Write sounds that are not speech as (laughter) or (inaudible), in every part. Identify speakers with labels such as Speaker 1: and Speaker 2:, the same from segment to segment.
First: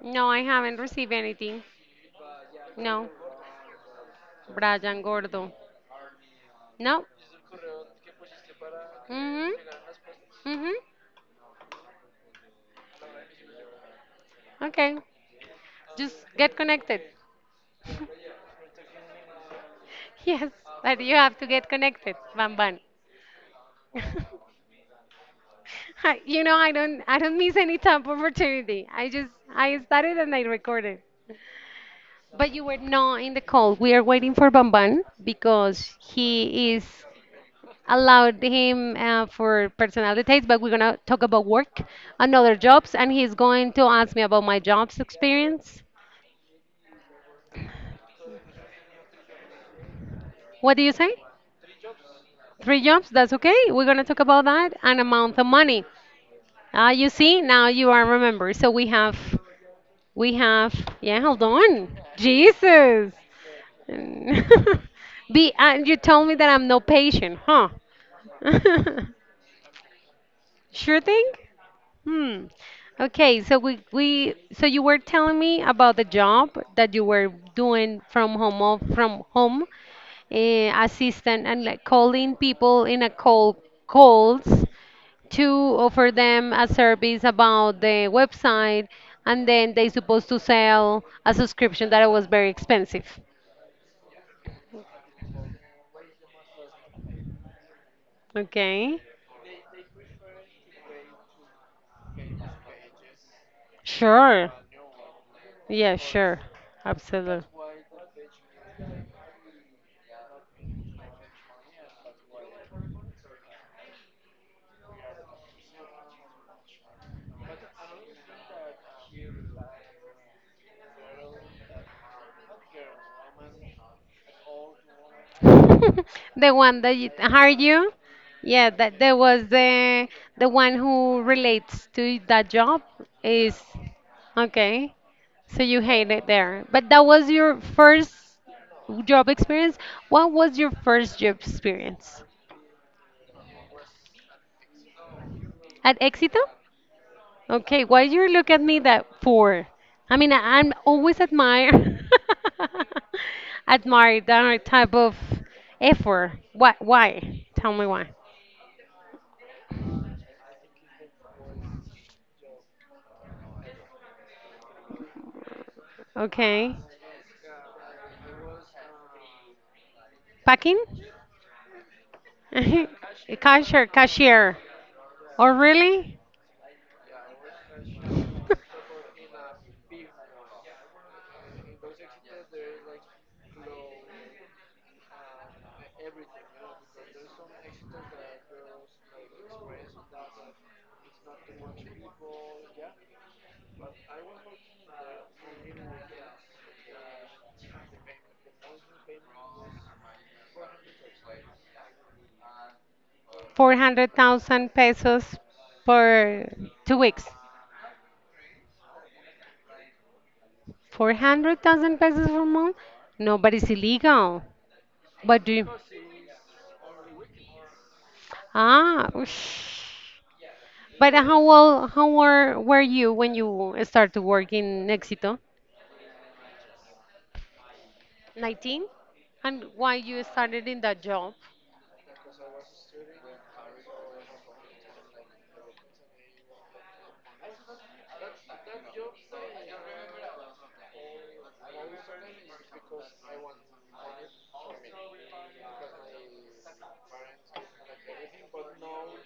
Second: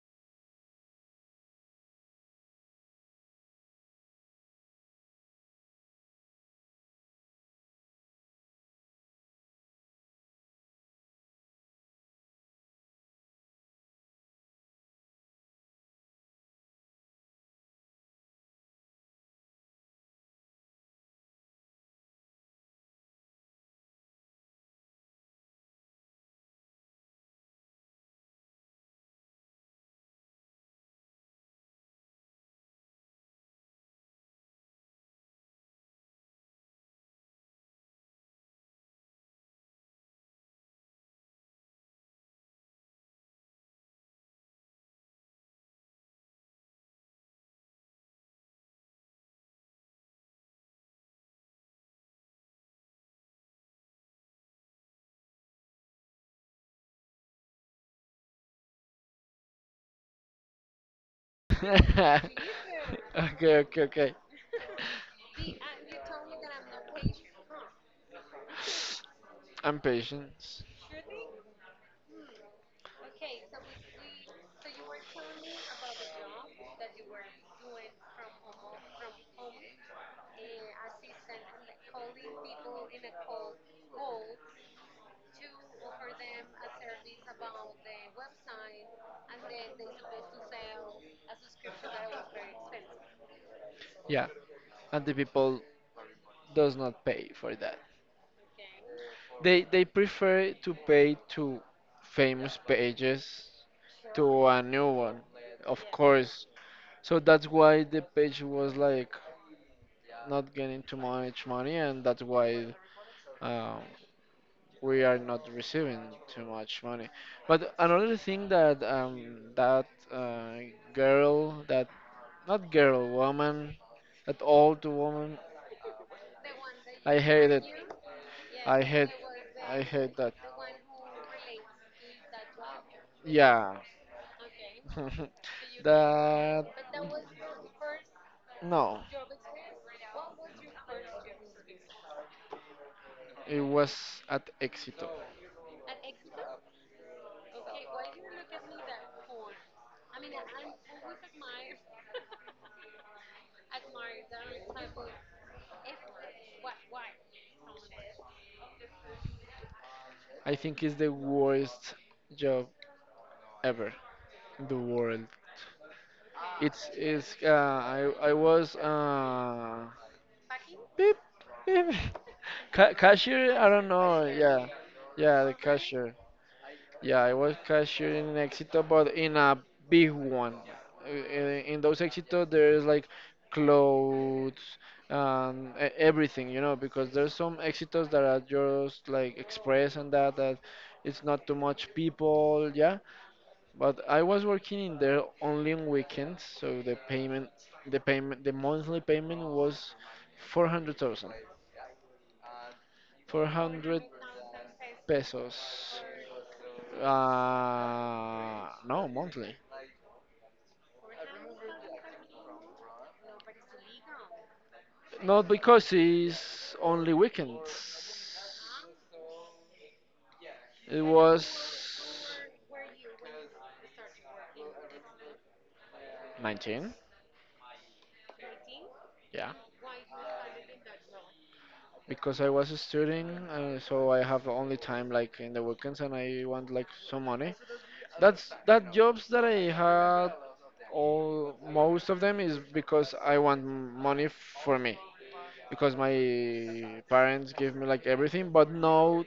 Speaker 1: No, I haven't received anything. No. Brian Gordo. No. Mm-hmm. Mm-hmm. Okay. Just get connected. (laughs) Yes, but you have to get connected, Bam Bam. (laughs) I don't miss any type of opportunity. I started and I recorded. But you were not in the call. We are waiting for Bamban because he is allowed him for personal details, but we're gonna talk about work and other jobs, and he's going to ask me about my jobs experience. What do you say? Three jobs? That's okay. We're gonna talk about that and amount of money. Ah, you see, now you are remember. So we have. Yeah, hold
Speaker 2: (laughs)
Speaker 1: on.
Speaker 2: Okay,
Speaker 1: Jesus.
Speaker 2: okay, okay.
Speaker 1: (laughs) Be and you told me that I'm no patient, huh? (laughs)
Speaker 2: And patience.
Speaker 1: Sure thing. Hmm. Okay, so we so you were telling me about the job that you were doing from home, assistant, and like calling people in a cold calls to offer them a service about the website, and then they supposed to sell a subscription that was very expensive.
Speaker 2: Yeah, and the people does not pay for that.
Speaker 1: Okay.
Speaker 2: They prefer to pay to famous pages to
Speaker 1: Sure.
Speaker 2: a new one, of
Speaker 1: Yeah, sure.
Speaker 2: course. So that's
Speaker 1: Absolutely.
Speaker 2: why the page was like not getting too much money, and that's why um, we are not receiving too much money. But another thing that girl, that not girl, woman, at all to woman.
Speaker 1: (laughs) The one that you,
Speaker 2: I
Speaker 1: are
Speaker 2: hate it.
Speaker 1: you? Yeah,
Speaker 2: I
Speaker 1: that
Speaker 2: hate,
Speaker 1: there was
Speaker 2: I
Speaker 1: the
Speaker 2: hate that.
Speaker 1: one who relates to that job is
Speaker 2: Yeah,
Speaker 1: okay. So you
Speaker 2: (laughs)
Speaker 1: hate it there,
Speaker 2: that
Speaker 1: but that was your first
Speaker 2: no.
Speaker 1: job experience. What was your first job experience
Speaker 2: It was at Exito.
Speaker 1: at Éxito? Okay, why you look at me that poor? I mean, I'm always admire (laughs) admire that type of effort. Why? Why? Tell me why.
Speaker 2: I think it's the worst job ever in the world.
Speaker 1: Okay,
Speaker 2: It's I was
Speaker 1: packing,
Speaker 2: beep beep (laughs)
Speaker 1: (laughs)
Speaker 2: cashier. I
Speaker 1: cashier,
Speaker 2: don't know.
Speaker 1: cashier.
Speaker 2: Yeah, yeah,
Speaker 1: Oh,
Speaker 2: the
Speaker 1: really?
Speaker 2: Yeah, I was cashier in an Éxito, but in a big one. In those Éxitos, there's like clothes and everything, because there's some Éxitos that are just like express and that it's not too much people, yeah. But I was working in there only on weekends, so the monthly payment was 400,000, 400
Speaker 1: 400,000 pesos
Speaker 2: pesos.
Speaker 1: per 2 weeks.
Speaker 2: No, monthly.
Speaker 1: 400,000 pesos per month? No, but it's illegal. But
Speaker 2: Not
Speaker 1: do you?
Speaker 2: because it's only weekends.
Speaker 1: Ah, ush.
Speaker 2: It
Speaker 1: But how
Speaker 2: was
Speaker 1: old, how were, were you when you started to work in Éxito?
Speaker 2: 19,
Speaker 1: 19?
Speaker 2: yeah.
Speaker 1: And why you started in that job?
Speaker 2: Because I was studying, so I have only time like in the weekends, and I want like some money. That's that jobs that I had. All most of them is because I want money for me. Because my parents give me like everything, but no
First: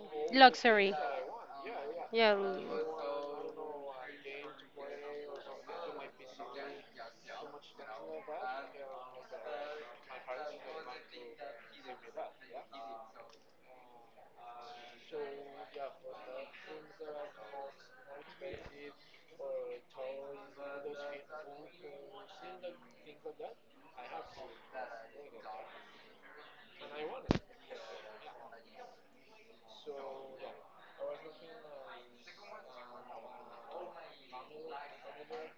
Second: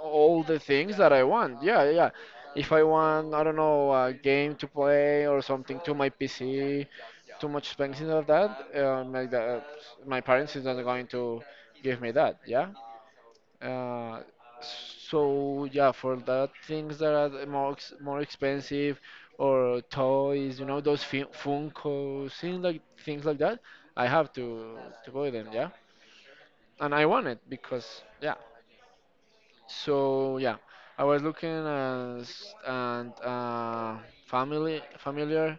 Speaker 2: all the
Speaker 1: Luxury.
Speaker 2: things that I want. Yeah, yeah. Yeah.
Speaker 1: Yeah.
Speaker 2: If I want, I don't know, a game to play or something to my PC, too much expensive of that, like that, my parents is not going to give me that. Yeah. Uh, so yeah, for that things that are more more expensive or toys, those Funko things like that, I have to buy them. Yeah, and I want it because yeah. So yeah, I was looking as and family familiar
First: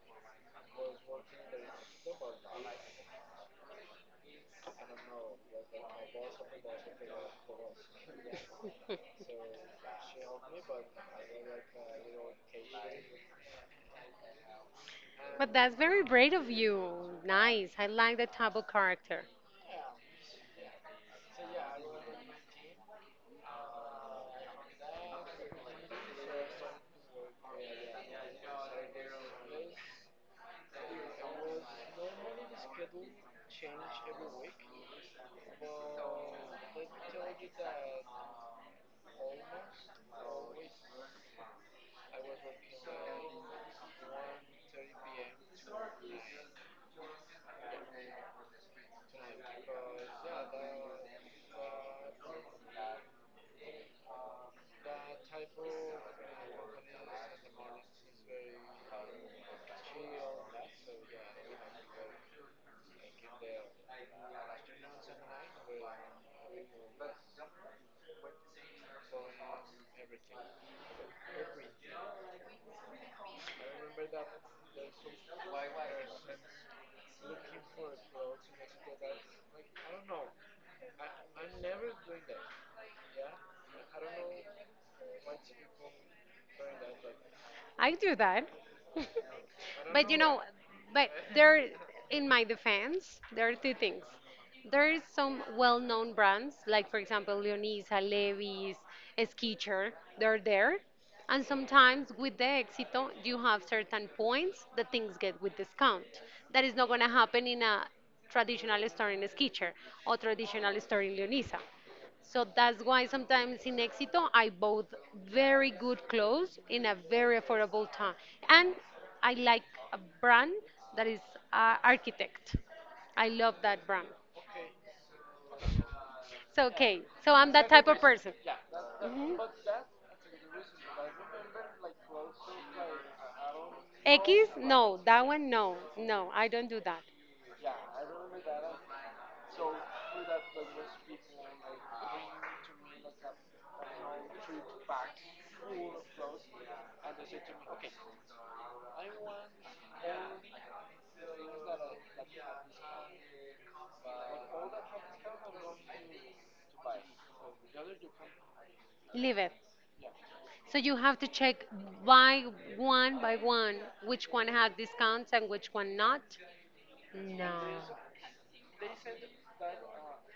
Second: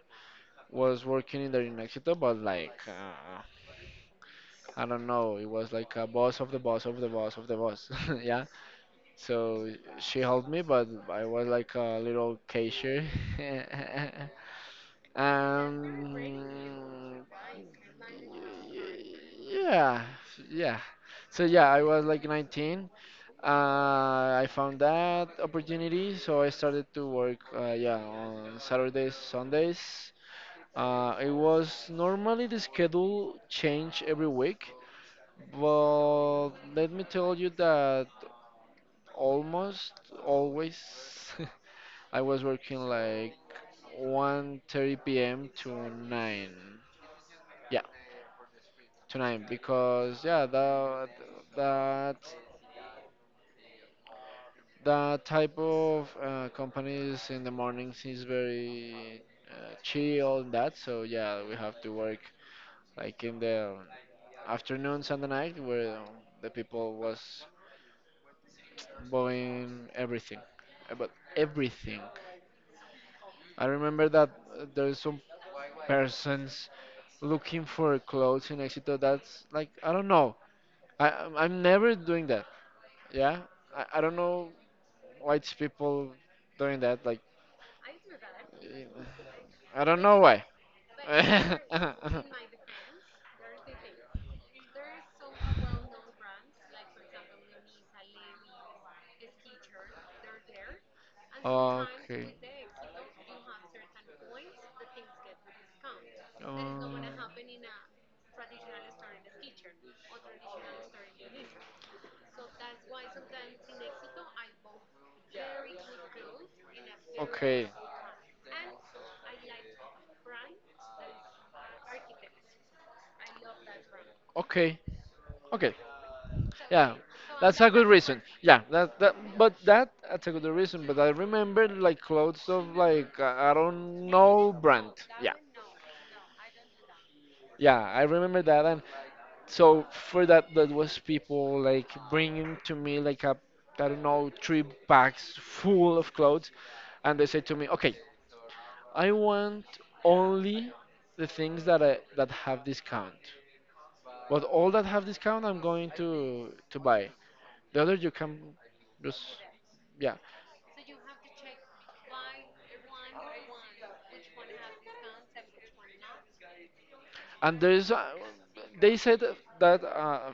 Speaker 2: was working in the in Éxito, but like I don't know, it was like a boss of the boss of the boss of the boss. (laughs) Yeah. So she helped me, but I was like a little cashier. (laughs)
Speaker 1: But that's very
Speaker 2: um.
Speaker 1: brave of you. Nice. I like that type of character.
Speaker 2: Yeah. Yeah. So yeah, I was like 19. I found that opportunity, so I started to work, yeah, on Saturdays, Sundays. It was normally the schedule changed every week, but let me tell you that almost always (laughs) I was working like 1:30 p.m. to 9. Yeah, to 9 because yeah, that That type of companies in the mornings is very chill and that. So yeah, we have to work like in the afternoons and the night where the people was buying everything, about everything. I remember that there's some persons looking for clothes in Exito. That's like I don't know. I'm never doing that. Yeah, I don't know why it's people doing that. Like.
Speaker 1: I do that.
Speaker 2: I
Speaker 1: (laughs)
Speaker 2: don't
Speaker 1: But
Speaker 2: know why.
Speaker 1: but there,
Speaker 2: (laughs)
Speaker 1: in my defense, there are two things. There is some well-known brands, like for example, Leonisa, Levi's, Skechers. They're there, and sometimes
Speaker 2: Okay.
Speaker 1: with the Éxito, you have certain points that things get with discount. That is not
Speaker 2: Um,
Speaker 1: going to happen in a traditional store in Skechers or traditional store in Leonisa. So that's why sometimes in Éxito I bought very good clothes in a very
Speaker 2: okay.
Speaker 1: affordable time. And I like a brand that is Architect. I love that brand.
Speaker 2: Okay. Okay.
Speaker 1: So
Speaker 2: Yeah.
Speaker 1: okay, so I'm
Speaker 2: That's
Speaker 1: that
Speaker 2: a good
Speaker 1: type of
Speaker 2: reason.
Speaker 1: person.
Speaker 2: Yeah. That,
Speaker 1: Mhm.
Speaker 2: but that's a good reason. But I remember like clothes of like I don't
Speaker 1: X?
Speaker 2: know brand.
Speaker 1: No, that
Speaker 2: Yeah.
Speaker 1: one, no, no, I don't do that.
Speaker 2: Yeah. I remember that. So for that, that was people like bringing to me like a, I don't know, three bags full of clothes, and they said to me, okay, I want only the things that that have discount. But all that have discount, I'm going to buy. The other you can just
Speaker 1: Leave it.
Speaker 2: yeah.
Speaker 1: So you have to check by by one which one had discounts and which one not.
Speaker 2: And
Speaker 1: No.
Speaker 2: there's, they said that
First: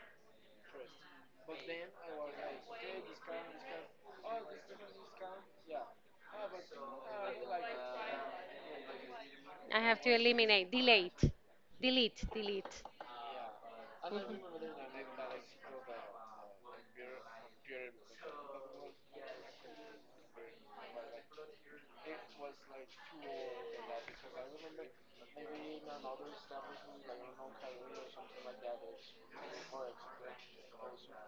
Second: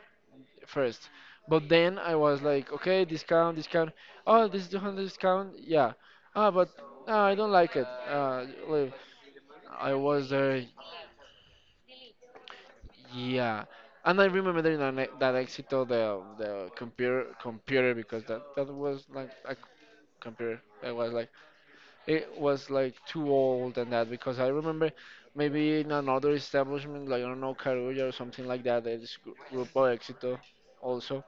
Speaker 2: first. But then I was like, okay, discount, discount. Oh, this is 200 discount. Yeah. Ah, but ah, I don't like it. Well,
Speaker 1: I
Speaker 2: I
Speaker 1: have to
Speaker 2: was there.
Speaker 1: eliminate, delete, delete, delete.
Speaker 2: Yeah. And I remember that that Exito the computer because that was like a computer. It was like too old and that because I remember maybe in another establishment like I don't know Carulla or something like that. There's Grupo Exito also,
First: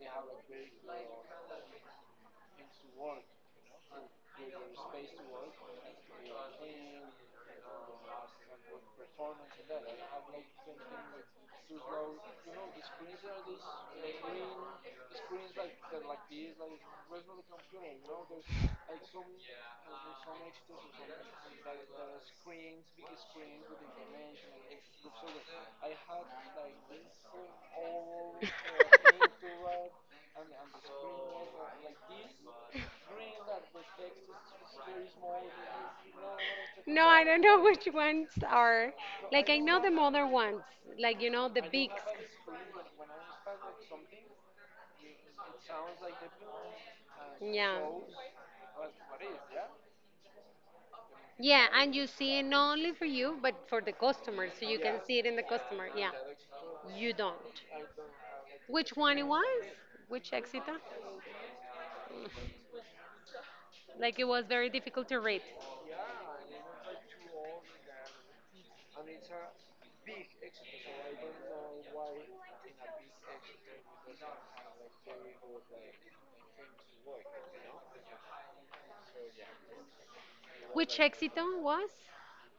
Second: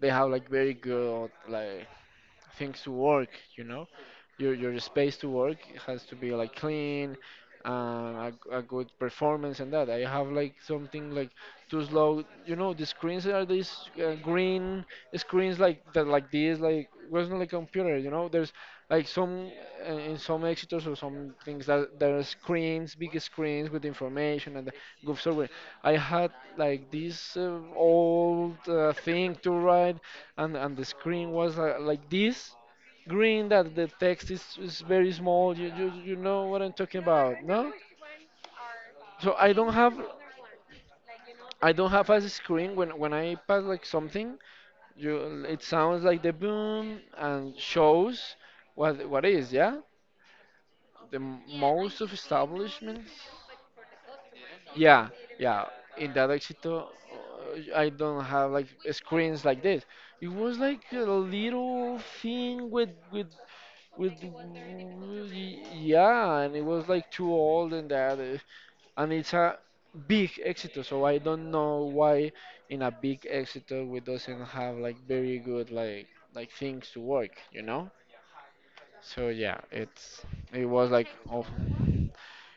Speaker 2: they have like very good like things to work you know your space to work has to be like clean, uh, a, a good performance, and that I have like something like too slow. The screens are these green screens like that, like this, like wasn't like computer. There's like some in some exitors or some things that there are screens big screens with information and the good software. I had like this old thing to
Speaker 1: (laughs)
Speaker 2: write, and the screen was like this green that the text is very small, you know what I'm talking
Speaker 1: No, I
Speaker 2: about?
Speaker 1: don't know
Speaker 2: No.
Speaker 1: which ones are.
Speaker 2: So
Speaker 1: Like,
Speaker 2: i
Speaker 1: I
Speaker 2: don't
Speaker 1: know the
Speaker 2: have
Speaker 1: mother ones, like, the
Speaker 2: i
Speaker 1: big.
Speaker 2: don't have a screen when I pass like something. You, it sounds like the boom and
Speaker 1: Yeah.
Speaker 2: shows what is, yeah, the
Speaker 1: Yeah, and
Speaker 2: most
Speaker 1: you
Speaker 2: of
Speaker 1: see it not only for
Speaker 2: establishments,
Speaker 1: you, but for the customer, so you can
Speaker 2: yeah,
Speaker 1: see it in the
Speaker 2: yeah.
Speaker 1: customer. Yeah.
Speaker 2: In that Éxito,
Speaker 1: You don't.
Speaker 2: I don't have like
Speaker 1: Which one it
Speaker 2: screens like
Speaker 1: was?
Speaker 2: this. It
Speaker 1: Which
Speaker 2: was
Speaker 1: Exita?
Speaker 2: like a little thing with
Speaker 1: Like it was very difficult to read.
Speaker 2: yeah, and it was like too old and that, and it's a big Éxito, so I don't know why in a big Éxito we doesn't have like very good like things to work. So yeah, it was
Speaker 1: Which
Speaker 2: like
Speaker 1: exit
Speaker 2: awful.
Speaker 1: was?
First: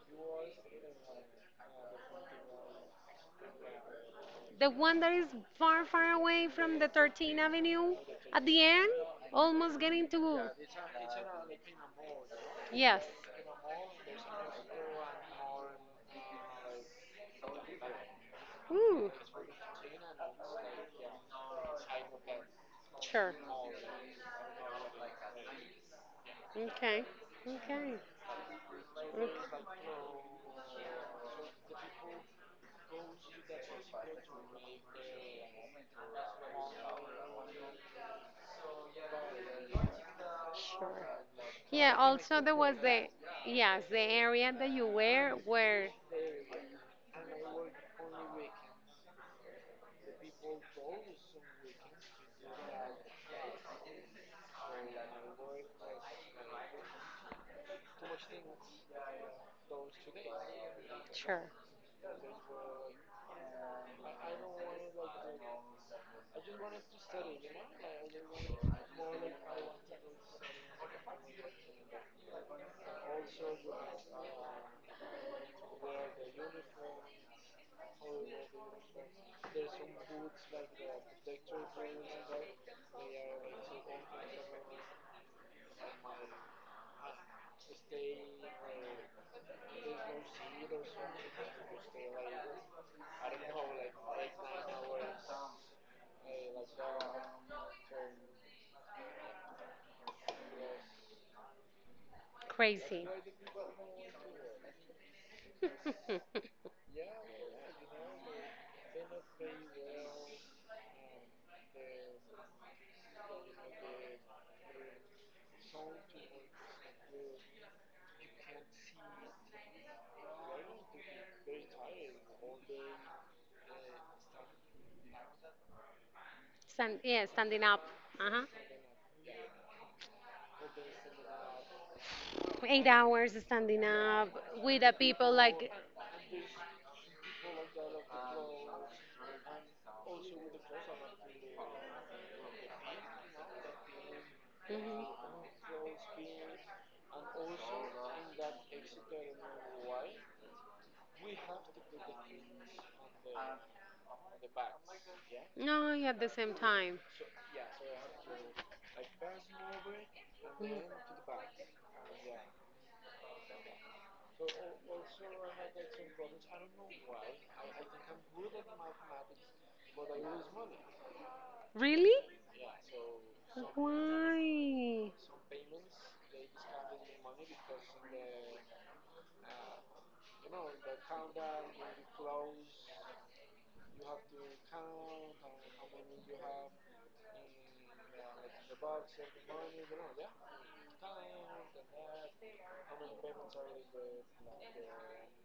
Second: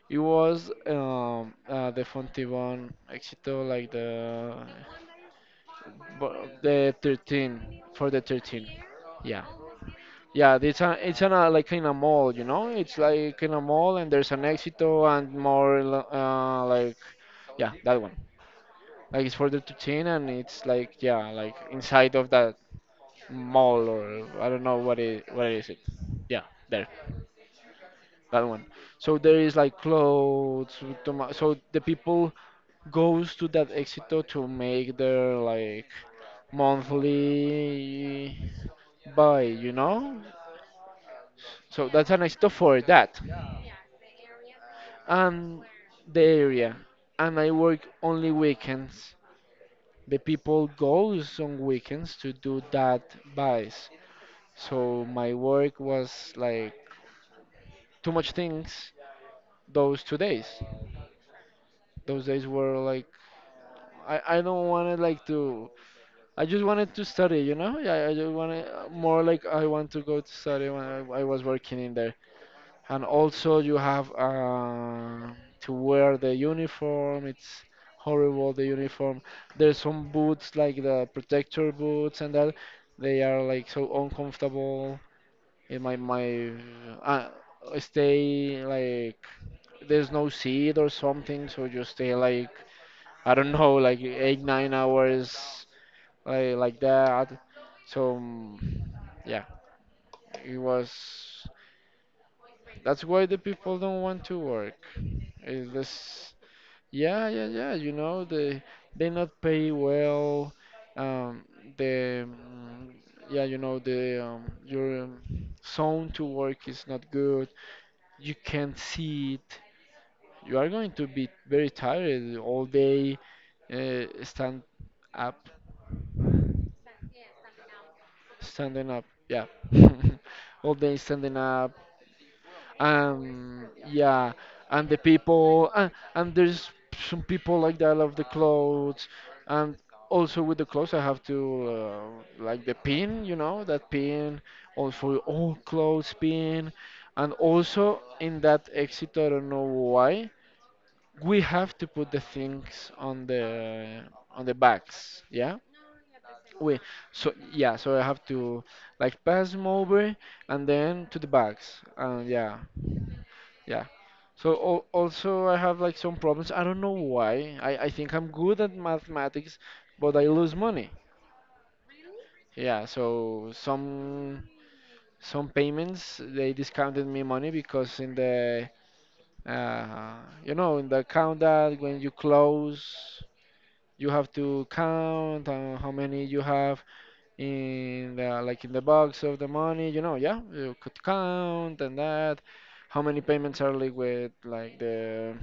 Speaker 2: It was the Fontibón Éxito, like the
Speaker 1: The one that is far, far
Speaker 2: bu-
Speaker 1: away from
Speaker 2: the
Speaker 1: the 13th
Speaker 2: 13
Speaker 1: Avenue
Speaker 2: for the
Speaker 1: at the
Speaker 2: 13.
Speaker 1: end,
Speaker 2: Yeah,
Speaker 1: almost getting to.
Speaker 2: yeah. It's in a, like, in a mall, It's
Speaker 1: Yes.
Speaker 2: like in a mall, and there's an Éxito and more like, yeah, that one.
Speaker 1: Ooh,
Speaker 2: Like it's for the 13, and it's like, yeah, like inside of that
Speaker 1: sure.
Speaker 2: mall or I don't know what is it. Yeah, there,
Speaker 1: Okay. Okay.
Speaker 2: that one. So there is
Speaker 1: Okay.
Speaker 2: like clothes. So the people goes to that Éxito to make their like monthly buy, you know?
Speaker 1: Sure.
Speaker 2: So
Speaker 1: Yeah,
Speaker 2: that's an
Speaker 1: also
Speaker 2: Éxito
Speaker 1: there was
Speaker 2: for
Speaker 1: the,
Speaker 2: that.
Speaker 1: yes, the area that
Speaker 2: And the area. And I work only weekends. The people goes on weekends to do that buys. So my work was like too much things those 2 days.
Speaker 1: sure,
Speaker 2: Those days were like I don't wanna like to I just wanted to study, you know? Yeah, I just wanted more like I want to go to study when I was working in there. And also, you have to wear the uniform. It's horrible, the uniform. There's some boots, like the protector boots and that. They are like so uncomfortable. In my uh, stay, like, there's no seat or something, so you stay like I don't know, like eight, 9 hours like that. So yeah, it was. That's
Speaker 1: crazy.
Speaker 2: why the people don't want to work. Is this?
Speaker 1: (laughs)
Speaker 2: Yeah, yeah, yeah. You know, they not pay well. Um, the yeah, the your zone to work is not good. You can't see it. You are going to be very tired all day. Uh, stand up,
Speaker 1: Yeah, standing up. Uh-huh.
Speaker 2: standing up. Yeah, (laughs) all day standing up,
Speaker 1: 8 hours
Speaker 2: and
Speaker 1: standing up
Speaker 2: yeah,
Speaker 1: with
Speaker 2: and
Speaker 1: the
Speaker 2: the
Speaker 1: people like.
Speaker 2: people and there's some people like that love the clothes, and also with the clothes I have to like the pin, that pin,
Speaker 1: Mhm.
Speaker 2: also all clothes pin, and also in that exit I don't know why we have to put the things on the bags, yeah,
Speaker 1: No, at the same
Speaker 2: we,
Speaker 1: time.
Speaker 2: so yeah, so I have to like pass them over and
Speaker 1: Mhm.
Speaker 2: then to the bags, and yeah, yeah. So also I have like some problems. I don't know why. I think I'm good at mathematics, but I lose money.
Speaker 1: Really?
Speaker 2: Yeah, so some
Speaker 1: Why?
Speaker 2: some payments they discounted me money, because in the uh, you know, in the account that when you close you have to count, how many you have in like in the box of the money, you know, yeah, you could count and that, how many payments are linked with like the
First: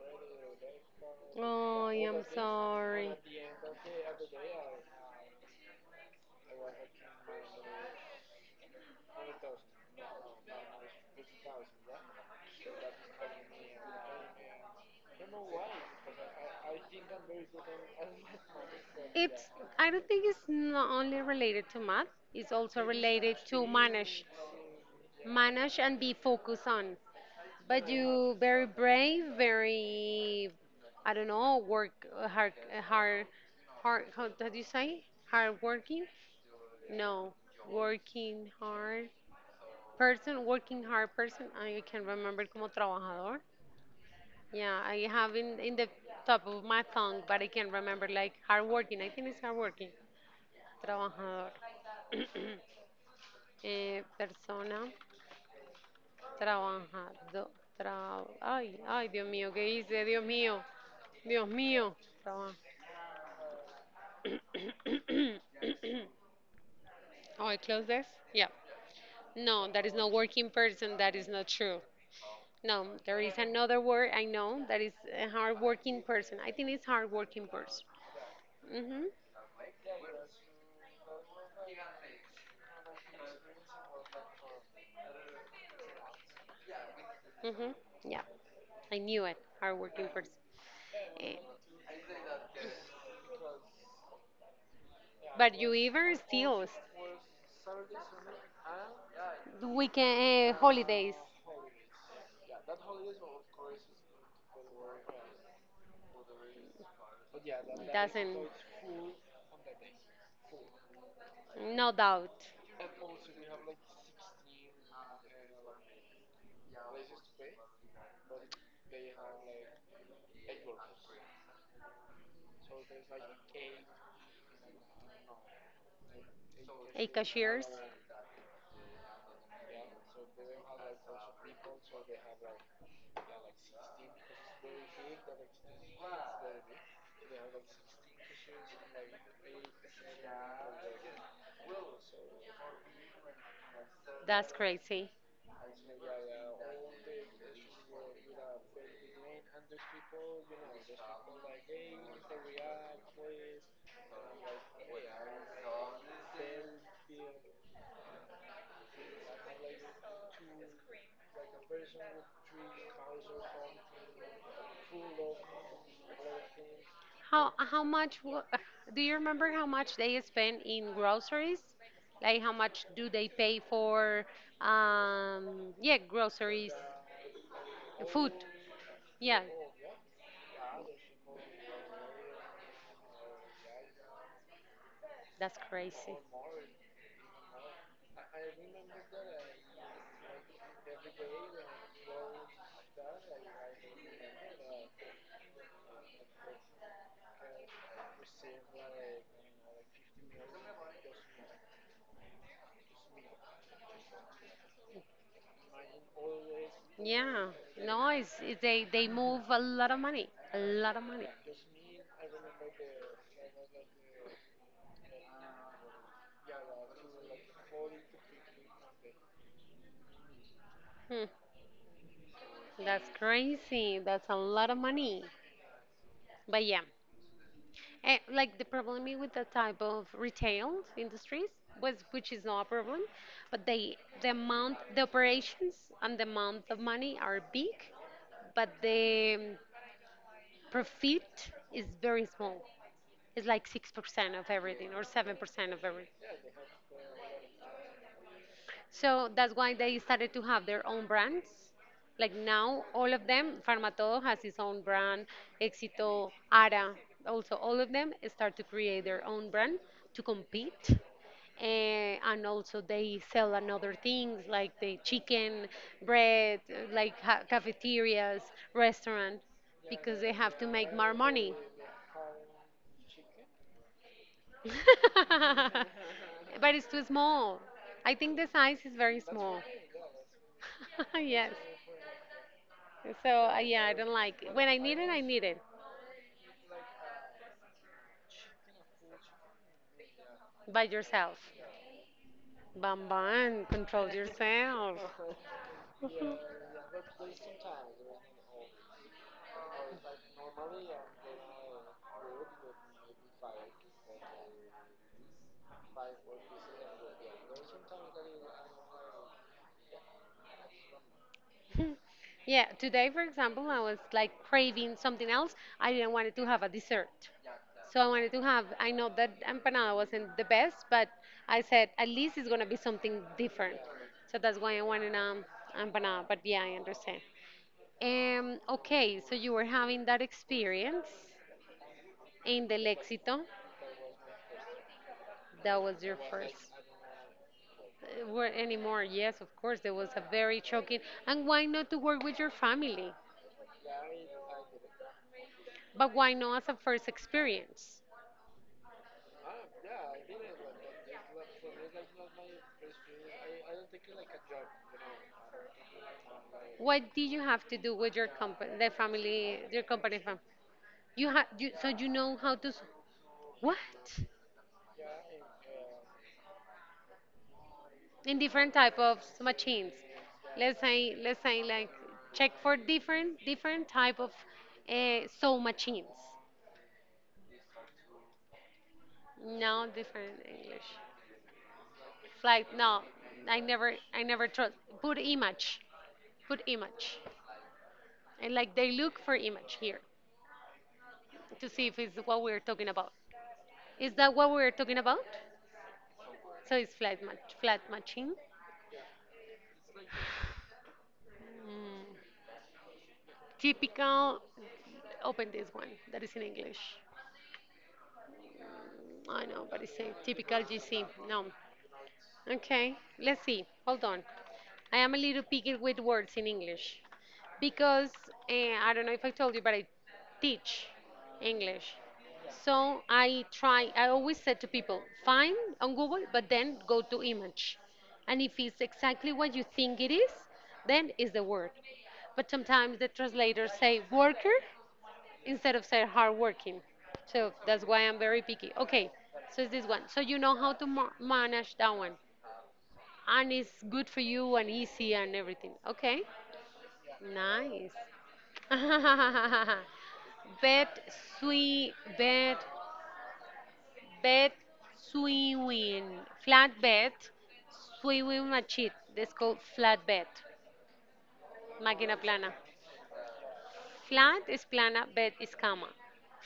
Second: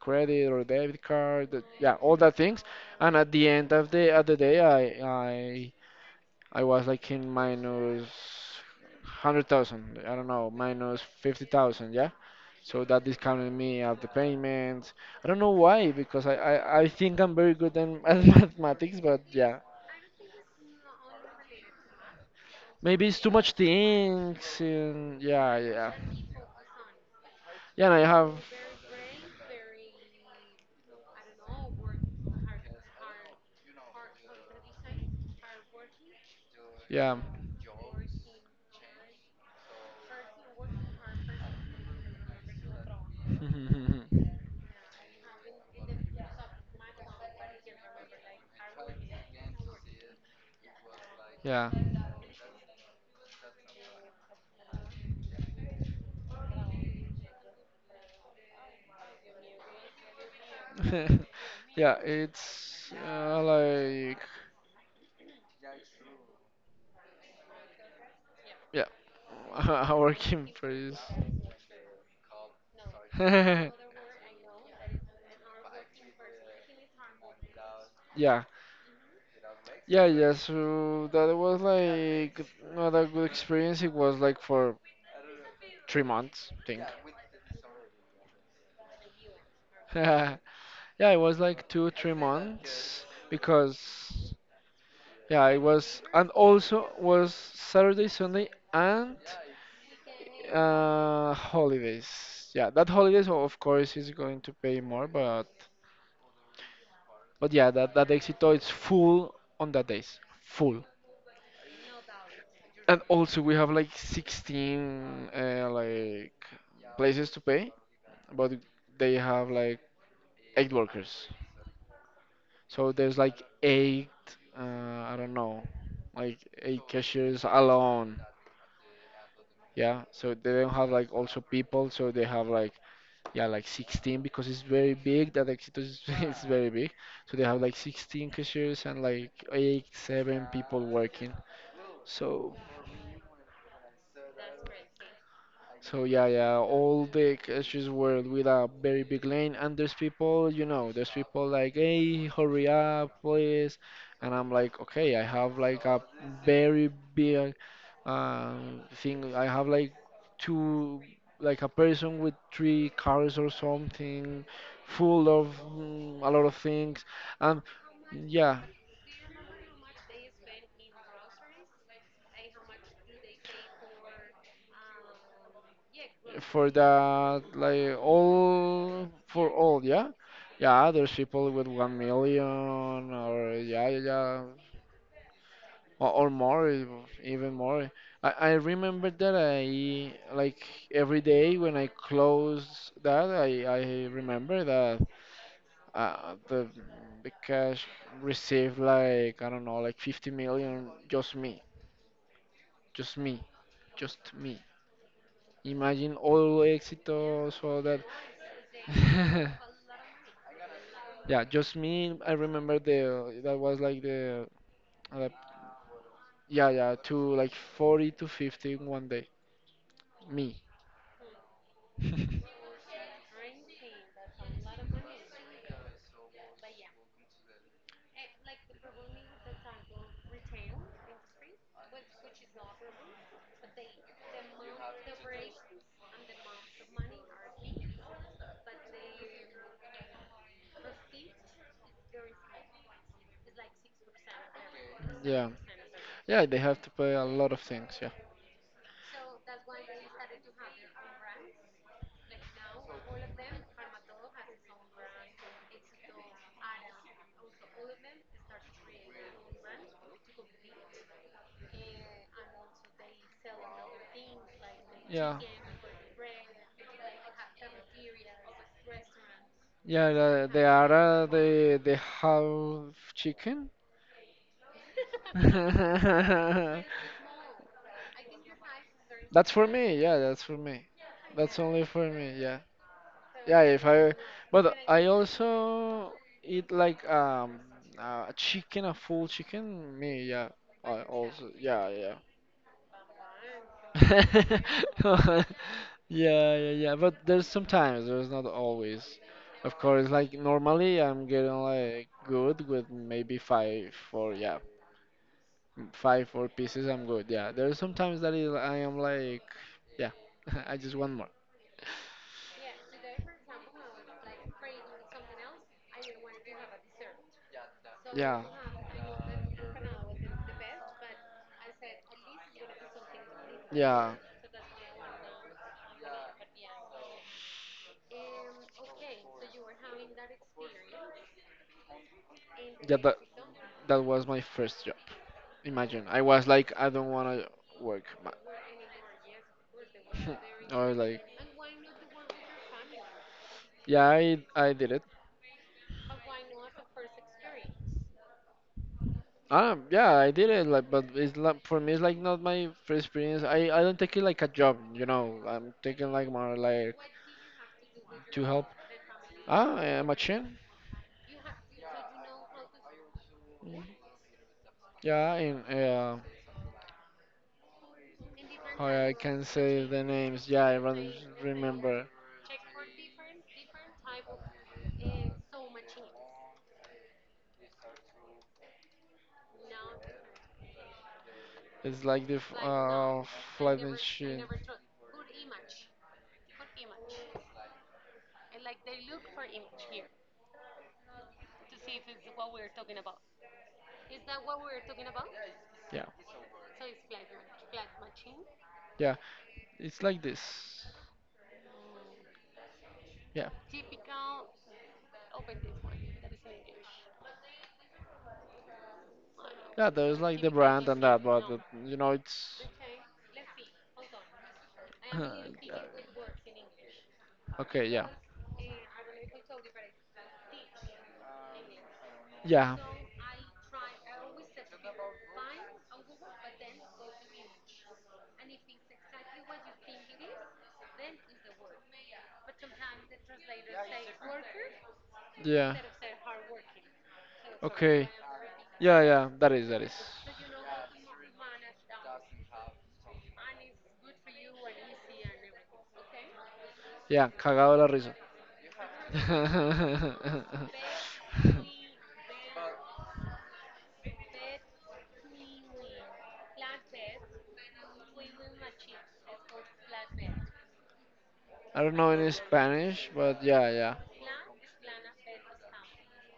Speaker 2: credit or debit card,
Speaker 1: Oh,
Speaker 2: yeah, all
Speaker 1: I'm
Speaker 2: that things.
Speaker 1: sorry.
Speaker 2: And at the end of the day, I was like in minus 100,000, I don't know, minus 50,000, yeah. So that discounted me at the payments. I don't know why, because I think I'm very good in (laughs) at mathematics, but
Speaker 1: it's
Speaker 2: yeah,
Speaker 1: i don't think it's not only related to math, it's also
Speaker 2: maybe it's too
Speaker 1: related
Speaker 2: much
Speaker 1: to manage
Speaker 2: things, and yeah, yeah.
Speaker 1: and be focused on.
Speaker 2: Yeah,
Speaker 1: But
Speaker 2: and I have
Speaker 1: you very brave, very, I don't know, work hard, hard, hard. How did you say? Hard working?
Speaker 2: yeah.
Speaker 1: No, working hard person, working hard person. I can remember como trabajador. Yeah, I have in the top of my tongue, but I can remember like hard working. I think it's hard working. Trabajador.
Speaker 2: (laughs) Yeah.
Speaker 1: (clears throat) Persona. Trabajar. Ay, ay, Dios mío, ¿qué hice? Dios mío. Dios
Speaker 2: (laughs)
Speaker 1: mío.
Speaker 2: Yeah,
Speaker 1: Trabajar.
Speaker 2: it's like
Speaker 1: (coughs) Oh, I close this? Yeah.
Speaker 2: yeah,
Speaker 1: No, that
Speaker 2: (laughs)
Speaker 1: is
Speaker 2: a
Speaker 1: not
Speaker 2: working
Speaker 1: working person.
Speaker 2: place.
Speaker 1: That is not true. No, there is
Speaker 2: (laughs)
Speaker 1: another word I know that is a hardworking person. I think it's hardworking person.
Speaker 2: Yeah,
Speaker 1: Mm-hmm.
Speaker 2: yeah, yeah. So that was like not a good experience. It was like for 3 months, I think.
Speaker 1: Mm-hmm. Yeah, I knew it.
Speaker 2: (laughs)
Speaker 1: Hardworking person.
Speaker 2: Yeah, it
Speaker 1: Eh,
Speaker 2: was like two, 3 months, because yeah,
Speaker 1: But
Speaker 2: it
Speaker 1: you
Speaker 2: was,
Speaker 1: even
Speaker 2: and
Speaker 1: still,
Speaker 2: also was Saturday, Sunday, and
Speaker 1: weekend, holidays.
Speaker 2: holidays. Yeah, that holidays of course is going to pay more, but yeah, that
Speaker 1: Doesn't,
Speaker 2: Éxito is full on that days. Full.
Speaker 1: no doubt.
Speaker 2: And also we have like 16 like places to pay, but they have like eight workers. So there's like eight, I don't know, like eight
Speaker 1: Eight
Speaker 2: cashiers
Speaker 1: cashiers,
Speaker 2: alone. Yeah. So they don't have like also people. So they have like, yeah, like 16 because it's very big. That Éxitos is, (laughs) is very big. So they have like 16 cashiers and like eight, seven people working. So
Speaker 1: that's crazy.
Speaker 2: So yeah, yeah, all the streets were with a very big lane, and there's people, there's people like, hey, hurry up, please, and I'm like, okay, I have like a very big thing. I have like two, like a person with three cars or something, full of a lot of things,
Speaker 1: How
Speaker 2: and
Speaker 1: how much?
Speaker 2: yeah,
Speaker 1: (laughs) Do you remember how much they spend in groceries? Like how much do they pay for? Yeah,
Speaker 2: for
Speaker 1: groceries,
Speaker 2: that like
Speaker 1: food.
Speaker 2: all
Speaker 1: Yeah,
Speaker 2: for all, yeah. Yeah, there's people with 1,000,000, or yeah, yeah, yeah,
Speaker 1: that's
Speaker 2: or,
Speaker 1: crazy.
Speaker 2: even more. I remember that I, every day when I close that I remember that uh, the the cash received like I don't know, like 50 million. Just me, just me, just me. Imagine all
Speaker 1: Yeah,
Speaker 2: Éxitos, all that.
Speaker 1: no, they move a lot
Speaker 2: (laughs)
Speaker 1: of money, a lot of money.
Speaker 2: Yeah, just me. I remember the that was like the uh, yeah, yeah, to like 40 to 50 in one day. Me.
Speaker 1: Hmm,
Speaker 2: (laughs)
Speaker 1: that's crazy. That's a lot of money. But yeah, like the problem with the type of retail industries was, which is not a problem, but the amount, the operations and the amount of money are big, but the profit is very small. It's like 6% of everything or seven
Speaker 2: Yeah.
Speaker 1: percent of everything.
Speaker 2: Yeah, they have to pay a lot of things. Yeah.
Speaker 1: So that's why they started to have their own brands. Like now, all of them, Farmatodo has its own brand, Éxito, Ara, also all of them start to create their own brand to compete. And also they sell another things like the chicken, bread, like cafeterias, restaurant,
Speaker 2: Yeah,
Speaker 1: because they
Speaker 2: the,
Speaker 1: have
Speaker 2: the
Speaker 1: to make more
Speaker 2: Ara,
Speaker 1: money.
Speaker 2: the half chicken.
Speaker 1: (laughs) But
Speaker 2: (laughs)
Speaker 1: it's too
Speaker 2: (laughs)
Speaker 1: small. I think the size is very
Speaker 2: It's
Speaker 1: small.
Speaker 2: small. I guess it's very That's for
Speaker 1: (laughs)
Speaker 2: me. Yeah, that's for me. Yeah,
Speaker 1: Yes.
Speaker 2: that's Yeah, only for me. Yeah.
Speaker 1: So
Speaker 2: Yeah,
Speaker 1: yeah,
Speaker 2: if
Speaker 1: I don't
Speaker 2: I,
Speaker 1: like it. When
Speaker 2: but I
Speaker 1: I need it
Speaker 2: also eat like a chicken, a full chicken. Me, yeah.
Speaker 1: by
Speaker 2: I
Speaker 1: yourself.
Speaker 2: also, yeah, yeah.
Speaker 1: Bam bam, control yourself.
Speaker 2: (laughs) Yeah, yeah, yeah. But there's sometimes, there's not always. Of course, like normally I'm getting like good with maybe five or yeah, five four pieces. I'm good. Yeah. There's sometimes that is, I am like, yeah, (laughs) I just want more.
Speaker 1: Yeah, today, for example, I was like craving something else. I didn't wanted to have a dessert. So I wanted to
Speaker 2: Yeah.
Speaker 1: have, I know that empanada wasn't the best, but I said at least it's gonna be something different.
Speaker 2: Yeah,
Speaker 1: So that's why I wanted empanada. But yeah, I understand. Okay, so you were having that experience in the
Speaker 2: yeah, that
Speaker 1: Lexito.
Speaker 2: that was my first job.
Speaker 1: That was
Speaker 2: Imagine,
Speaker 1: your
Speaker 2: I was
Speaker 1: first.
Speaker 2: like, I don't want to work.
Speaker 1: Were anymore? Yes, of course. There was a very
Speaker 2: (laughs) I
Speaker 1: shocking.
Speaker 2: was like,
Speaker 1: And why not to work with your family?
Speaker 2: yeah, I did it.
Speaker 1: But why not as a first experience?
Speaker 2: Ah, yeah, I did it. Like, but it's not for me. It's like not my first experience. I don't take it like a job. You know, I'm taking like more like
Speaker 1: What did you have to do with your
Speaker 2: to
Speaker 1: company,
Speaker 2: help.
Speaker 1: the family,
Speaker 2: Ah,
Speaker 1: your
Speaker 2: a
Speaker 1: company fam?
Speaker 2: machine.
Speaker 1: You have you, so you know how to what,
Speaker 2: Mm. Yeah, and
Speaker 1: in different
Speaker 2: how
Speaker 1: type
Speaker 2: I
Speaker 1: of
Speaker 2: can say
Speaker 1: machines.
Speaker 2: the names. Yeah,
Speaker 1: Let's
Speaker 2: I
Speaker 1: say
Speaker 2: don't
Speaker 1: let's say like
Speaker 2: remember.
Speaker 1: check for different type of sew machines. No different English.
Speaker 2: It's like
Speaker 1: It's like no, I
Speaker 2: flight
Speaker 1: never I never
Speaker 2: machine.
Speaker 1: trust. Put image. Put image. And like they look for image here to see if it's what we're talking about. Is that what we're talking about?
Speaker 2: Yeah,
Speaker 1: So it's flat matching.
Speaker 2: yeah. It's like this. Yeah,
Speaker 1: Typical open this one that is in English. I know, but
Speaker 2: yeah.
Speaker 1: it's a
Speaker 2: There's like the
Speaker 1: typical
Speaker 2: brand
Speaker 1: GC.
Speaker 2: and that,
Speaker 1: No.
Speaker 2: but you know, it's.
Speaker 1: Okay, let's see. Hold on. I am a little picky
Speaker 2: (laughs)
Speaker 1: with words in English
Speaker 2: Okay,
Speaker 1: because
Speaker 2: yeah,
Speaker 1: I don't know if I told you, but I teach English.
Speaker 2: yeah,
Speaker 1: So I always said to people, find on Google, but then go to image. And if it's exactly what you think it is, then is the word. But sometimes the translators say worker instead
Speaker 2: yeah.
Speaker 1: of say hardworking. So that's why
Speaker 2: Okay,
Speaker 1: I'm very picky.
Speaker 2: yeah,
Speaker 1: Okay,
Speaker 2: yeah. That
Speaker 1: so it's
Speaker 2: is,
Speaker 1: this
Speaker 2: that is.
Speaker 1: one. So you know how to manage that one, and it's good for you and easy and everything. Okay,
Speaker 2: Ya, cagado
Speaker 1: nice.
Speaker 2: de la risa.
Speaker 1: (laughs) Bed,
Speaker 2: (laughs)
Speaker 1: swi bed, bed, swimming, flat bed, swimming machine. That's called flat bed,
Speaker 2: I don't
Speaker 1: máquina
Speaker 2: know any
Speaker 1: plana.
Speaker 2: Spanish, but yeah, yeah.
Speaker 1: Flat is plana, bed is cama.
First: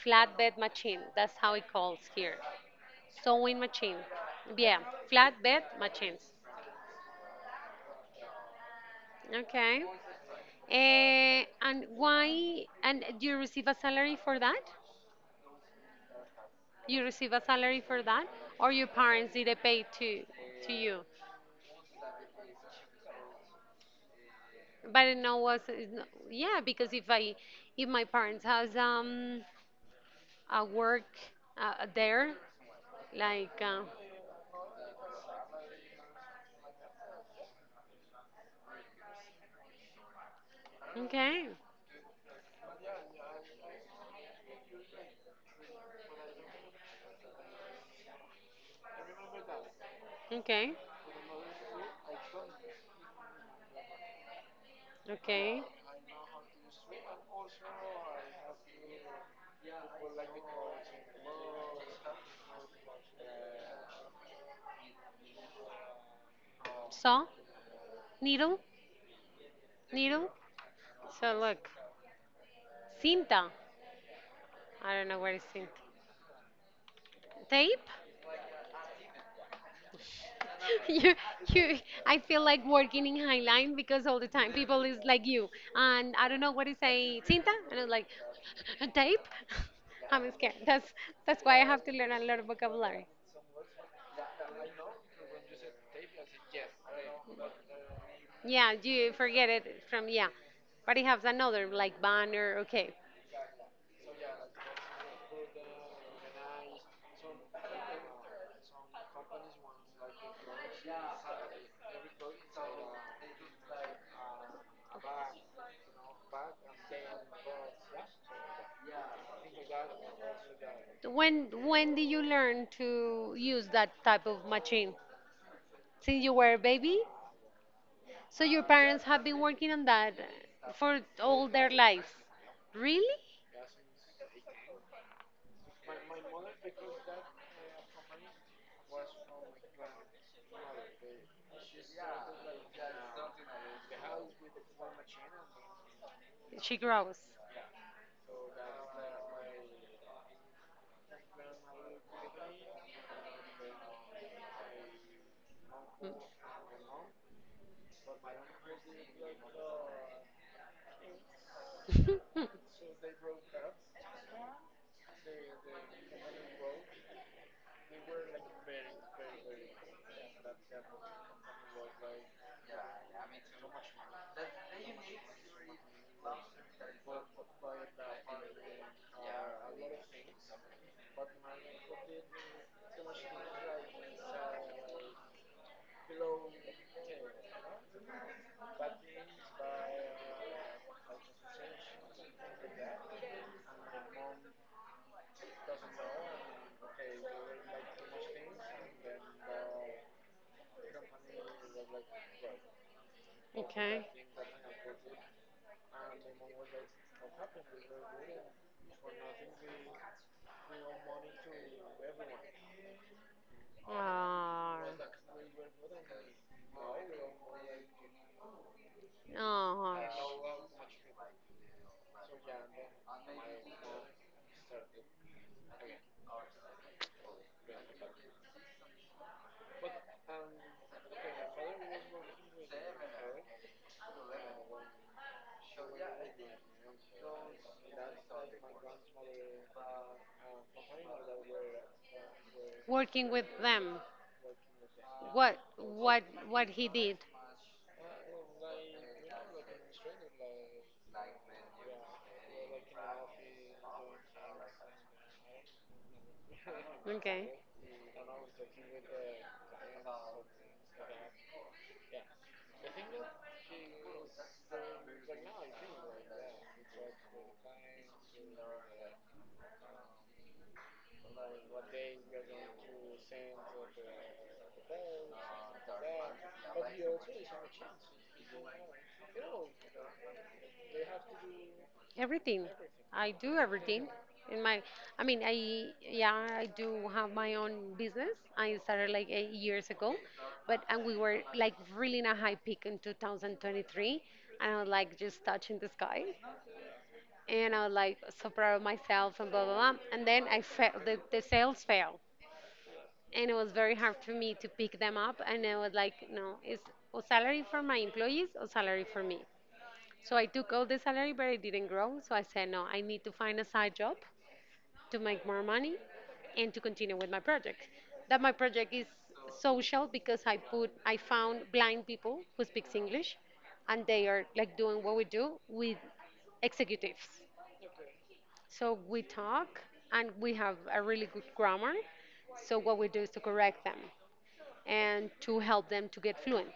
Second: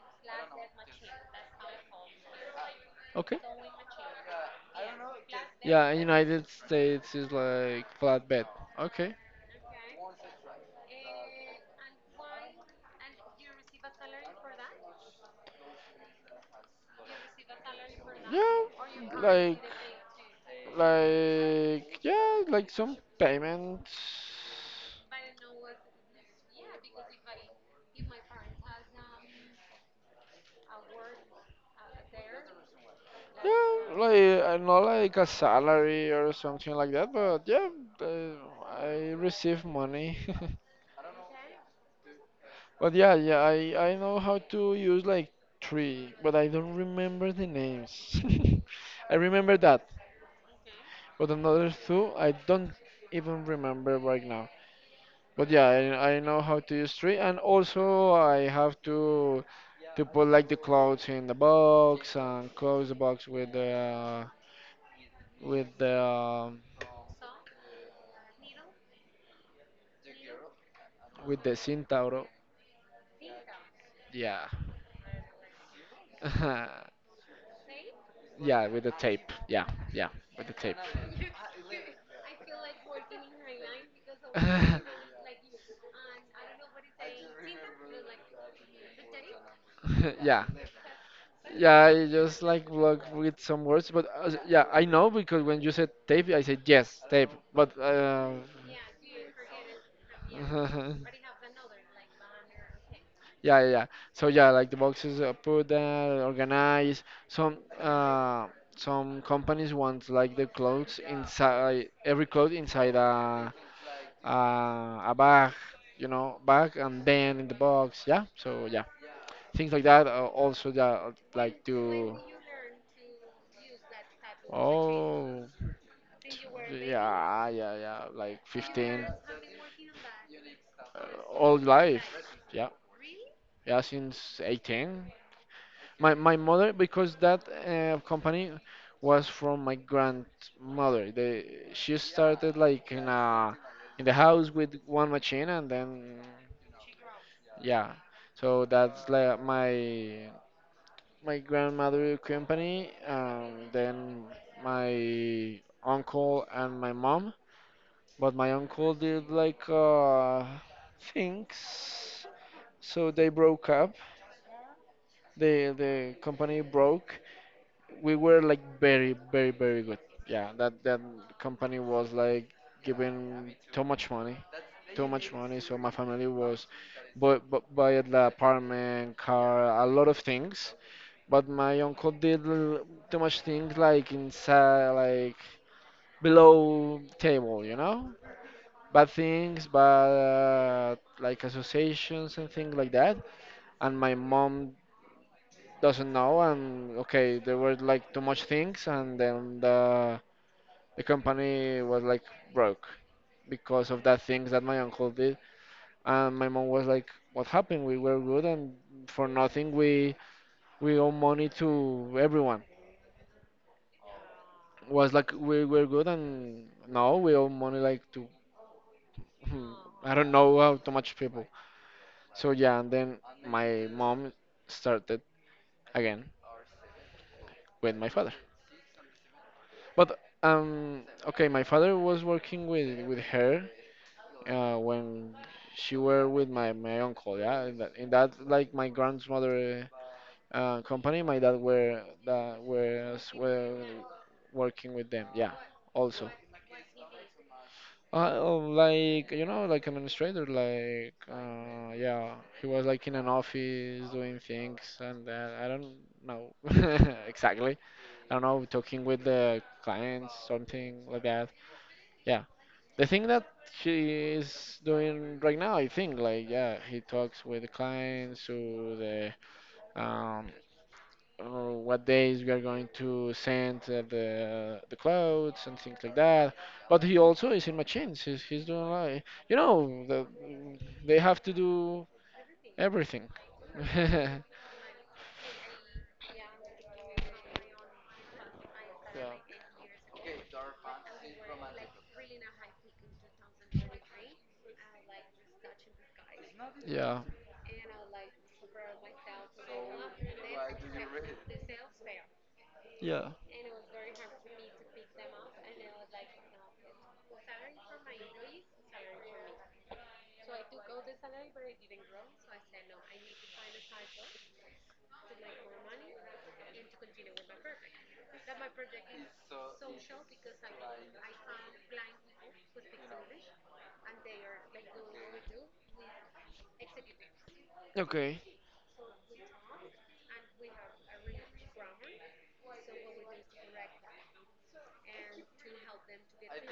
Speaker 1: Flat bed machine. That's how it calls here.
Speaker 2: Okay.
Speaker 1: Sewing machine. Yeah, flat bed
Speaker 2: Yeah, in
Speaker 1: machines.
Speaker 2: United States is like flatbed. Okay.
Speaker 1: Okay. And why? And do you receive a salary for that? You receive a salary for that,
Speaker 2: Yeah,
Speaker 1: or your parents did it
Speaker 2: like,
Speaker 1: pay to you?
Speaker 2: like, yeah, like some payments.
Speaker 1: But it no was it yeah, because if my parents has a work, there, like,
Speaker 2: Yeah, like not like a salary or something like that, but yeah, uh, I receive money. (laughs)
Speaker 1: okay,
Speaker 2: But yeah, yeah, I know how to use like three, but I don't remember the names. (laughs) I remember that,
Speaker 1: okay,
Speaker 2: but another two I don't even remember right now. But
Speaker 1: okay.
Speaker 2: yeah, I know how to use three, and also I have to put like the clothes in the box and close the box with the with the um,
Speaker 1: So, needle needle, so
Speaker 2: with the
Speaker 1: look,
Speaker 2: Cintauro.
Speaker 1: cinta.
Speaker 2: Yeah.
Speaker 1: I don't know what is cinta.
Speaker 2: (laughs)
Speaker 1: Tape.
Speaker 2: Yeah, with the tape. Yeah, yeah, with the tape.
Speaker 1: (laughs) you you I feel like working in Highline because all the time people is like you,
Speaker 2: (laughs)
Speaker 1: and I don't know what is a cinta, and I'm like (laughs) a tape. (laughs) I'm
Speaker 2: Yeah.
Speaker 1: scared. That's why I have
Speaker 2: Yeah,
Speaker 1: to
Speaker 2: I
Speaker 1: learn a lot
Speaker 2: just
Speaker 1: of
Speaker 2: like
Speaker 1: vocabulary.
Speaker 2: vlog with some words, but yeah, I know because when you said tape, I said yes, tape. But
Speaker 1: Yeah, you forget it from. Yeah,
Speaker 2: (laughs) yeah,
Speaker 1: but it has another like banner. Okay,
Speaker 2: yeah. Yeah. So yeah, like the boxes are put there, organized. Some companies want like the clothes inside, every clothes inside a bag, you know, bag, and then in the box, yeah. So yeah, things like that. Also, yeah,
Speaker 1: when
Speaker 2: like
Speaker 1: when did
Speaker 2: to.
Speaker 1: you learn to use that type of machine?
Speaker 2: Oh,
Speaker 1: Since you were a baby?
Speaker 2: yeah, yeah, yeah. Like
Speaker 1: So your parents
Speaker 2: 15,
Speaker 1: have been working on that for
Speaker 2: uh,
Speaker 1: all
Speaker 2: all
Speaker 1: their
Speaker 2: life.
Speaker 1: lives?
Speaker 2: Yeah,
Speaker 1: Really?
Speaker 2: yeah, since 18. My my mother, because that company was from my grandmother. They she started like in a in the house with one machine, and then
Speaker 1: She grows.
Speaker 2: Yeah, so that's like my grandmother company, then my
Speaker 1: Mm.
Speaker 2: uncle and my mom. But my uncle did like things,
Speaker 1: (laughs)
Speaker 2: so they broke up. The company broke, we were like very, very, very good. Yeah, that that company was like giving too much money, too much money. So my family was, but buy the apartment, car, a lot of things. But my uncle did too much things, like inside, like below table, you know, bad things, bad, like associations and things like that. And my mom doesn't know, and okay, there were like too much things, and then the company was like broke because
Speaker 1: Okay.
Speaker 2: of that things that my uncle did. And my mom was like, what happened? We were good, and for nothing we we owe money to everyone.
Speaker 1: Ah.
Speaker 2: Was like, we were good, and now we owe money like to hmm, I don't know
Speaker 1: Oh,
Speaker 2: how too much people. So yeah, and then my mom started again with my father. But okay, my father was working with her when she were with my, my uncle. Yeah, in that, in that, like my grandmother company, my dad were that
Speaker 1: working
Speaker 2: was
Speaker 1: with
Speaker 2: were
Speaker 1: them.
Speaker 2: working with them. Yeah,
Speaker 1: What what
Speaker 2: also.
Speaker 1: what he did?
Speaker 2: Oh, like you know, like administrator, like yeah, he was like in an office doing things, and I don't know (laughs)
Speaker 1: Okay.
Speaker 2: exactly. I don't know, talking with the clients, something like that. Yeah, the thing that she is doing right now, I think, like yeah, he talks with the clients to the um what days we are going to send the clothes and things like that. But he also is in machines. He's doing like you know the, they have to do
Speaker 1: Everything. I
Speaker 2: everything.
Speaker 1: do
Speaker 2: (laughs)
Speaker 1: everything.
Speaker 2: Yeah.
Speaker 1: In my, I mean, I do have my own business. I started like 8 years ago, but and we were like really in a high peak in 2023, and I was like just touching the sky.
Speaker 2: Yeah.
Speaker 1: And I was like so proud of myself and blah blah blah. And then I felt the sales fell,
Speaker 2: Yeah.
Speaker 1: and it was very hard for me to pick them up. And I was like, no, it's a salary for my employees or salary for me. So I took all the salary, but it didn't grow. So I said, no, I need to find a side job to make more money and to continue with my project. That my project is social because I found blind people who speaks English, and they are like doing what we do with executives,
Speaker 2: Okay.
Speaker 1: so we talk, and we have a really good grammar. So what we do is to correct them and to help them to get fluent.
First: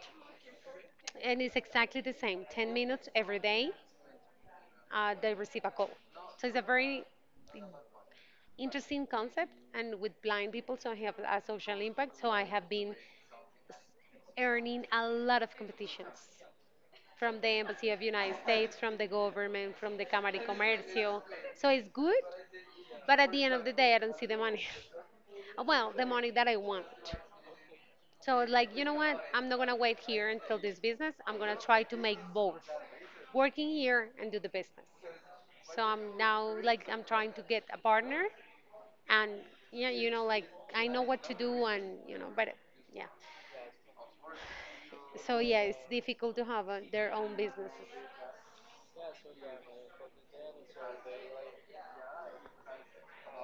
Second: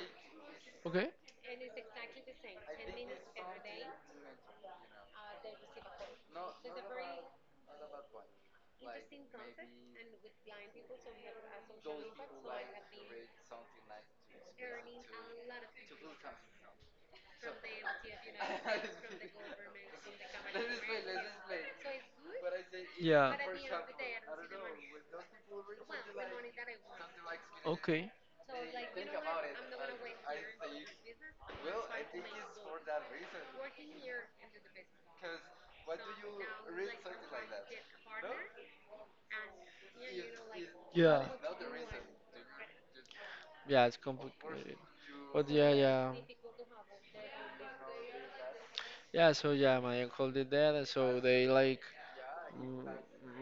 Speaker 2: Okay.
Speaker 1: And it's exactly the same 10 minutes every day, they receive a call. So it's a very interesting concept. And with blind people, so I have a social impact. So I have been earning a lot of competitions from the Embassy of United States, from the government, from the Cámara de Comercio. So it's good, but at
Speaker 2: Yeah.
Speaker 1: the end of the day, I don't see the money. (laughs) Well, the money that I want. So it's like, you know what? I'm not gonna wait here until this business. I'm gonna try to make both, working here and do the business. So I'm now like I'm trying to get a partner, and yeah, like I know what to do, and but yeah.
Speaker 2: Yeah, it's complicated.
Speaker 1: So
Speaker 2: But
Speaker 1: yeah,
Speaker 2: yeah,
Speaker 1: it's
Speaker 2: yeah.
Speaker 1: difficult to have their own businesses.
Speaker 2: Yeah, so yeah, my uncle did that, and so they like m-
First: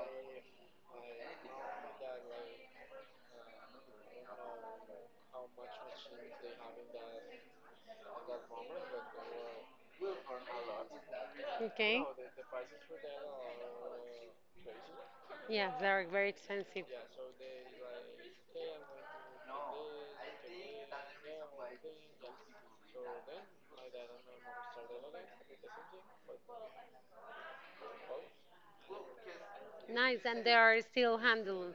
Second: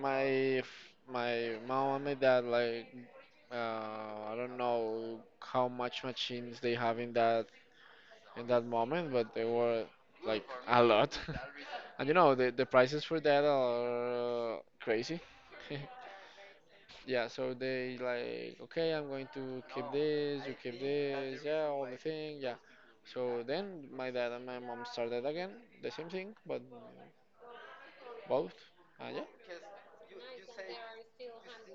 Speaker 2: my my mom and my dad like uh, I don't know how much machines they have in that moment, but they were like a lot. (laughs)
Speaker 1: Okay.
Speaker 2: And you know, the prices for that are crazy.
Speaker 1: Yeah,
Speaker 2: (laughs)
Speaker 1: they're very expensive.
Speaker 2: Yeah, so they like, okay, I'm going to keep this, you keep this, yeah, all the thing, yeah. So then my dad and my mom started again, the same thing, but both. Yeah,
Speaker 1: Nice, and they are still handled.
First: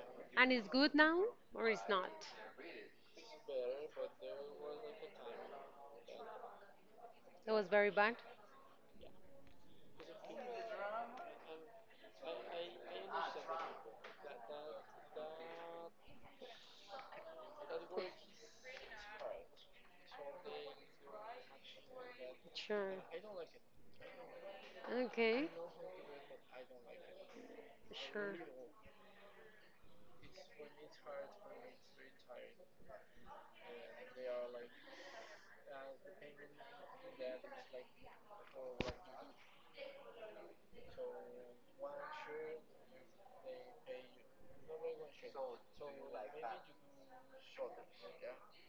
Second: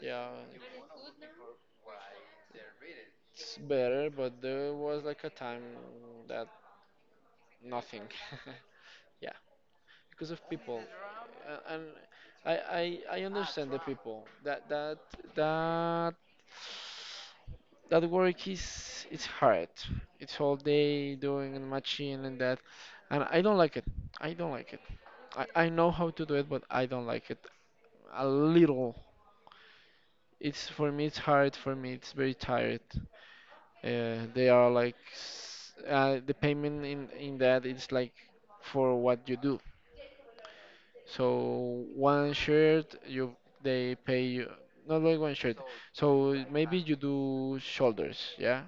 Speaker 2: yeah,
Speaker 1: And it's good now, or it's not?
Speaker 2: it's better, but there was like a time that
Speaker 1: That was very
Speaker 2: nothing.
Speaker 1: bad.
Speaker 2: (laughs) Because of people, and I understand the people that that that work is it's hard, it's all day doing and machine and that,
Speaker 1: Sure.
Speaker 2: and I don't like it, I don't like it.
Speaker 1: Okay.
Speaker 2: I know how to do it, but I don't like it a
Speaker 1: Sure. Sure.
Speaker 2: little. It's for me, it's hard for me, it's very tired. Uh, they are like the payment in that, it's like for what you do. So one shirt, you they pay you not like one shirt. So maybe you do shoulders, yeah?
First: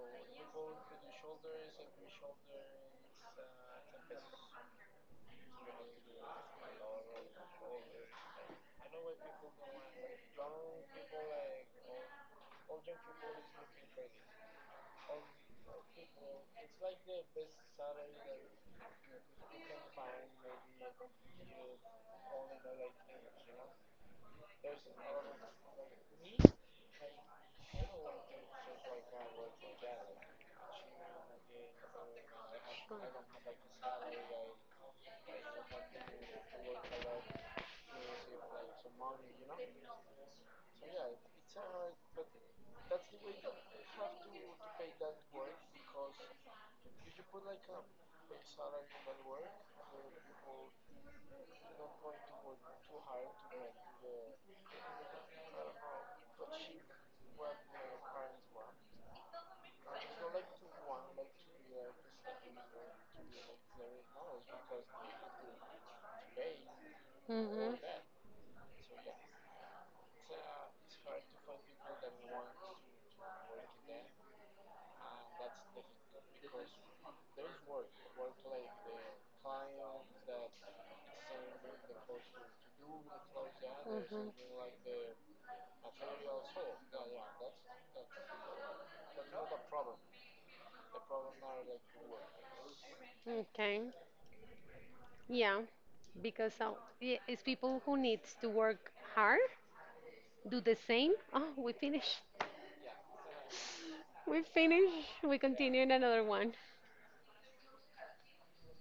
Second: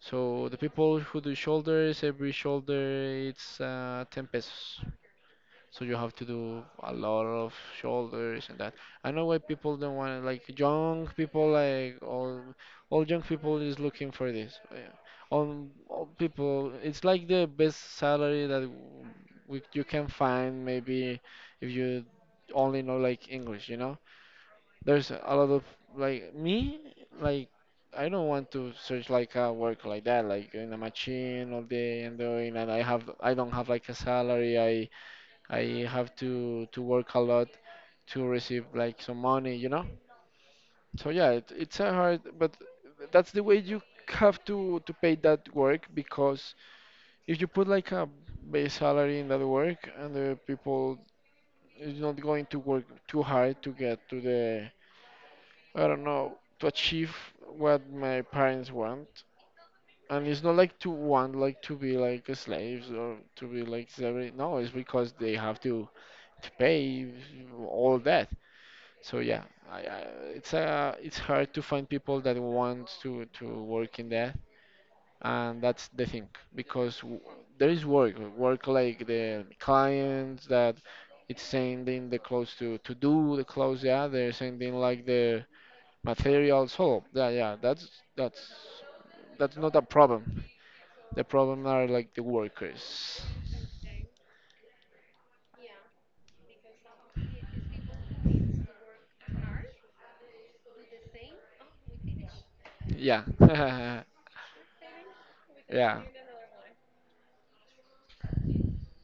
Speaker 2: So the people who do shoulders, every shoulder it's 10 pesos. So you have to do a lot of shoulders and that. I know why people don't want it. Like young people, like all young people is looking for this. Yeah. All people, it's like the best salary that we, you can find maybe if you only know like English. You know, there's a lot of like me, like I don't want to search like a work like that, like in a machine all day and doing, and I have I don't have like a salary. I have to work a lot to receive like some money, you know. So yeah, it, it's a hard, but that's the way you have to pay that work, because if you put like a base salary in that work and the people is not going to work too hard to get to the I don't know, to achieve what my parents want. And it's not like to want like to be like slaves or to be like slavery. No, it's because they have to pay
Speaker 1: Mhm.
Speaker 2: all that. So yeah, I, it's hard to find people that want to work in that, and that's the thing, because there is work, work like the clients that it's sending the clothes to do the clothes, yeah,
Speaker 1: Mhm.
Speaker 2: they're sending like the materials. So yeah, yeah, that's that's not a problem. The problem are like the workers.
Speaker 1: Okay. Yeah, because yeah, it's people who needs to work hard, do the same. Oh, we finish.
Speaker 2: Yeah,
Speaker 1: We finish. We
Speaker 2: (laughs)
Speaker 1: continue in
Speaker 2: yeah.
Speaker 1: another one.